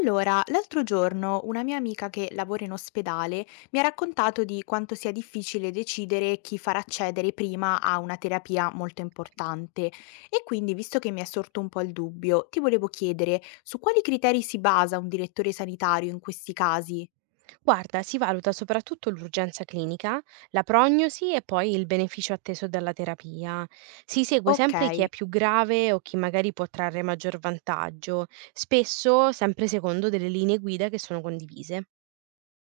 Allora, l'altro giorno una mia amica che lavora in ospedale mi ha raccontato di quanto sia difficile decidere chi far accedere prima a una terapia molto importante e quindi, visto che mi è sorto un po' il dubbio, ti volevo chiedere su quali criteri si basa un direttore sanitario in questi casi? Guarda, si valuta soprattutto l'urgenza clinica, la prognosi e poi il beneficio atteso dalla terapia. Si segue Ok, sempre chi è più grave o chi magari può trarre maggior vantaggio, spesso sempre secondo delle linee guida che sono condivise.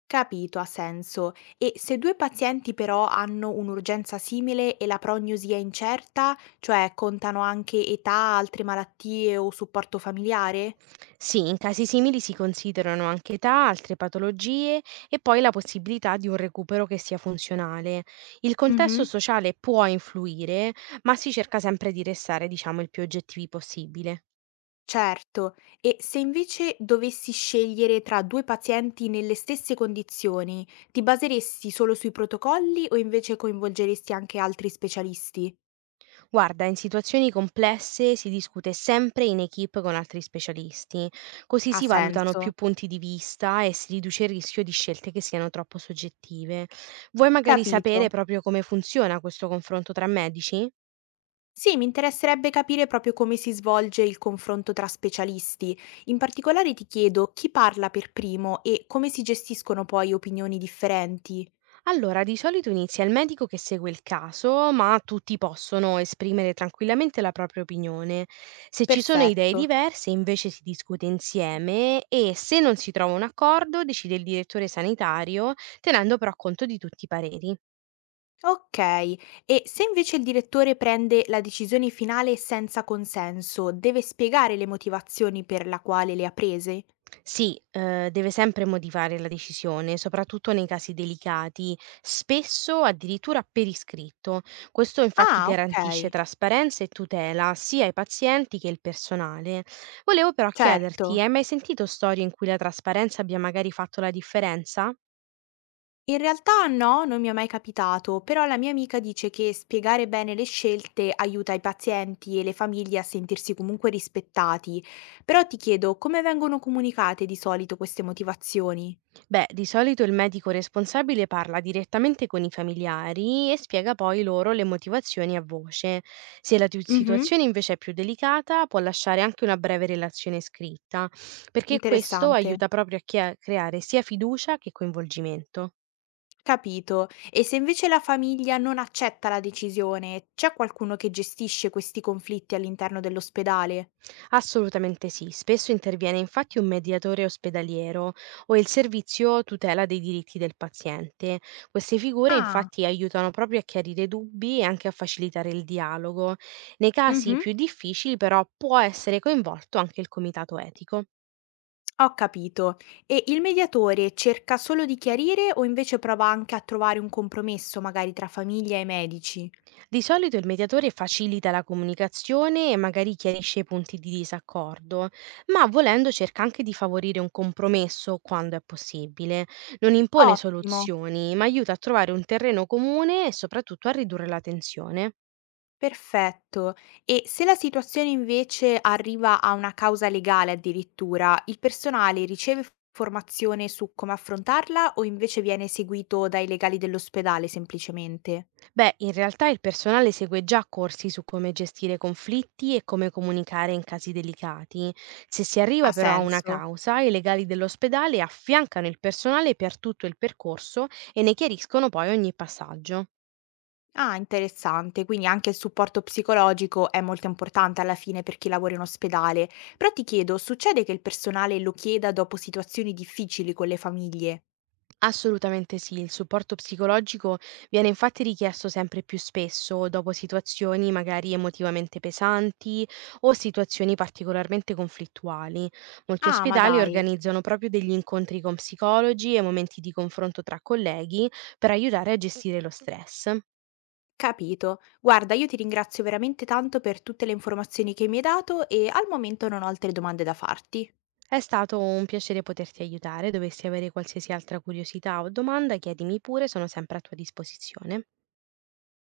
capito, ha senso. E se due pazienti però hanno un'urgenza simile e la prognosi è incerta, cioè contano anche età, altre malattie o supporto familiare? Sì, in casi simili si considerano anche età, altre patologie e poi la possibilità di un recupero che sia funzionale. Il contesto Mhm. sociale può influire, ma si cerca sempre di restare, diciamo, il più oggettivi possibile. Certo, e se invece dovessi scegliere tra due pazienti nelle stesse condizioni, ti baseresti solo sui protocolli o invece coinvolgeresti anche altri specialisti? Guarda, in situazioni complesse si discute sempre in equip con altri specialisti, così Ha si valutano senso. più punti di vista e si riduce il rischio di scelte che siano troppo soggettive. Vuoi magari sapere Capito. proprio come funziona questo confronto tra medici? Sì, mi interesserebbe capire proprio come si svolge il confronto tra specialisti. In particolare ti chiedo chi parla per primo e come si gestiscono poi opinioni differenti. Allora, di solito inizia il medico che segue il caso, ma tutti possono esprimere tranquillamente la propria opinione. Se ci sono idee Perfetto. diverse, invece si discute insieme e se non si trova un accordo, decide il direttore sanitario, tenendo però conto di tutti i pareri. Okay, e se invece il direttore prende la decisione finale senza consenso, deve spiegare le motivazioni per la quale le ha prese? Sì, deve sempre motivare la decisione, soprattutto nei casi delicati, spesso addirittura per iscritto. Questo infatti Ah, garantisce okay, trasparenza e tutela sia ai pazienti che il personale. Volevo però chiederti, hai certo. mai sentito storie in cui la trasparenza abbia magari fatto la differenza? In realtà no, non mi è mai capitato, però la mia amica dice che spiegare bene le scelte aiuta i pazienti e le famiglie a sentirsi comunque rispettati. Però ti chiedo, come vengono comunicate di solito queste motivazioni? Beh, di solito il medico responsabile parla direttamente con i familiari e spiega poi loro le motivazioni a voce. Se Mhm, situazione invece è più delicata, può lasciare anche una breve relazione scritta, perché questo interessante. aiuta proprio a creare sia fiducia che coinvolgimento. Capito. E se invece la famiglia non accetta la decisione, c'è qualcuno che gestisce questi conflitti all'interno dell'ospedale? Assolutamente sì, spesso interviene infatti un mediatore ospedaliero o il servizio tutela dei diritti del paziente. Queste figure Ah, infatti aiutano proprio a chiarire dubbi e anche a facilitare il dialogo. Nei casi mhm, più difficili però può essere coinvolto anche il comitato etico. ho capito. E il mediatore cerca solo di chiarire o invece prova anche a trovare un compromesso, magari tra famiglia e medici? Di solito il mediatore facilita la comunicazione e magari chiarisce i punti di disaccordo, ma volendo cerca anche di favorire un compromesso quando è possibile. Non impone Ottimo. soluzioni, ma aiuta a trovare un terreno comune e soprattutto a ridurre la tensione. Perfetto. E se la situazione invece arriva a una causa legale addirittura, il personale riceve formazione su come affrontarla o invece viene seguito dai legali dell'ospedale semplicemente? Beh, in realtà il personale segue già corsi su come gestire conflitti e come comunicare in casi delicati. Se si arriva Ha però a una senso. causa, i legali dell'ospedale affiancano il personale per tutto il percorso e ne chiariscono poi ogni passaggio. Ah, interessante. Quindi anche il supporto psicologico è molto importante alla fine per chi lavora in ospedale. Però ti chiedo, succede che il personale lo chieda dopo situazioni difficili con le famiglie? Assolutamente sì, il supporto psicologico viene infatti richiesto sempre più spesso dopo situazioni magari emotivamente pesanti o situazioni particolarmente conflittuali. Molti Ah, ma ospedali dai. organizzano proprio degli incontri con psicologi e momenti di confronto tra colleghi per aiutare a gestire lo stress. Capito. Guarda, io ti ringrazio veramente tanto per tutte le informazioni che mi hai dato e al momento non ho altre domande da farti. È stato un piacere poterti aiutare, dovessi avere qualsiasi altra curiosità o domanda, chiedimi pure, sono sempre a tua disposizione.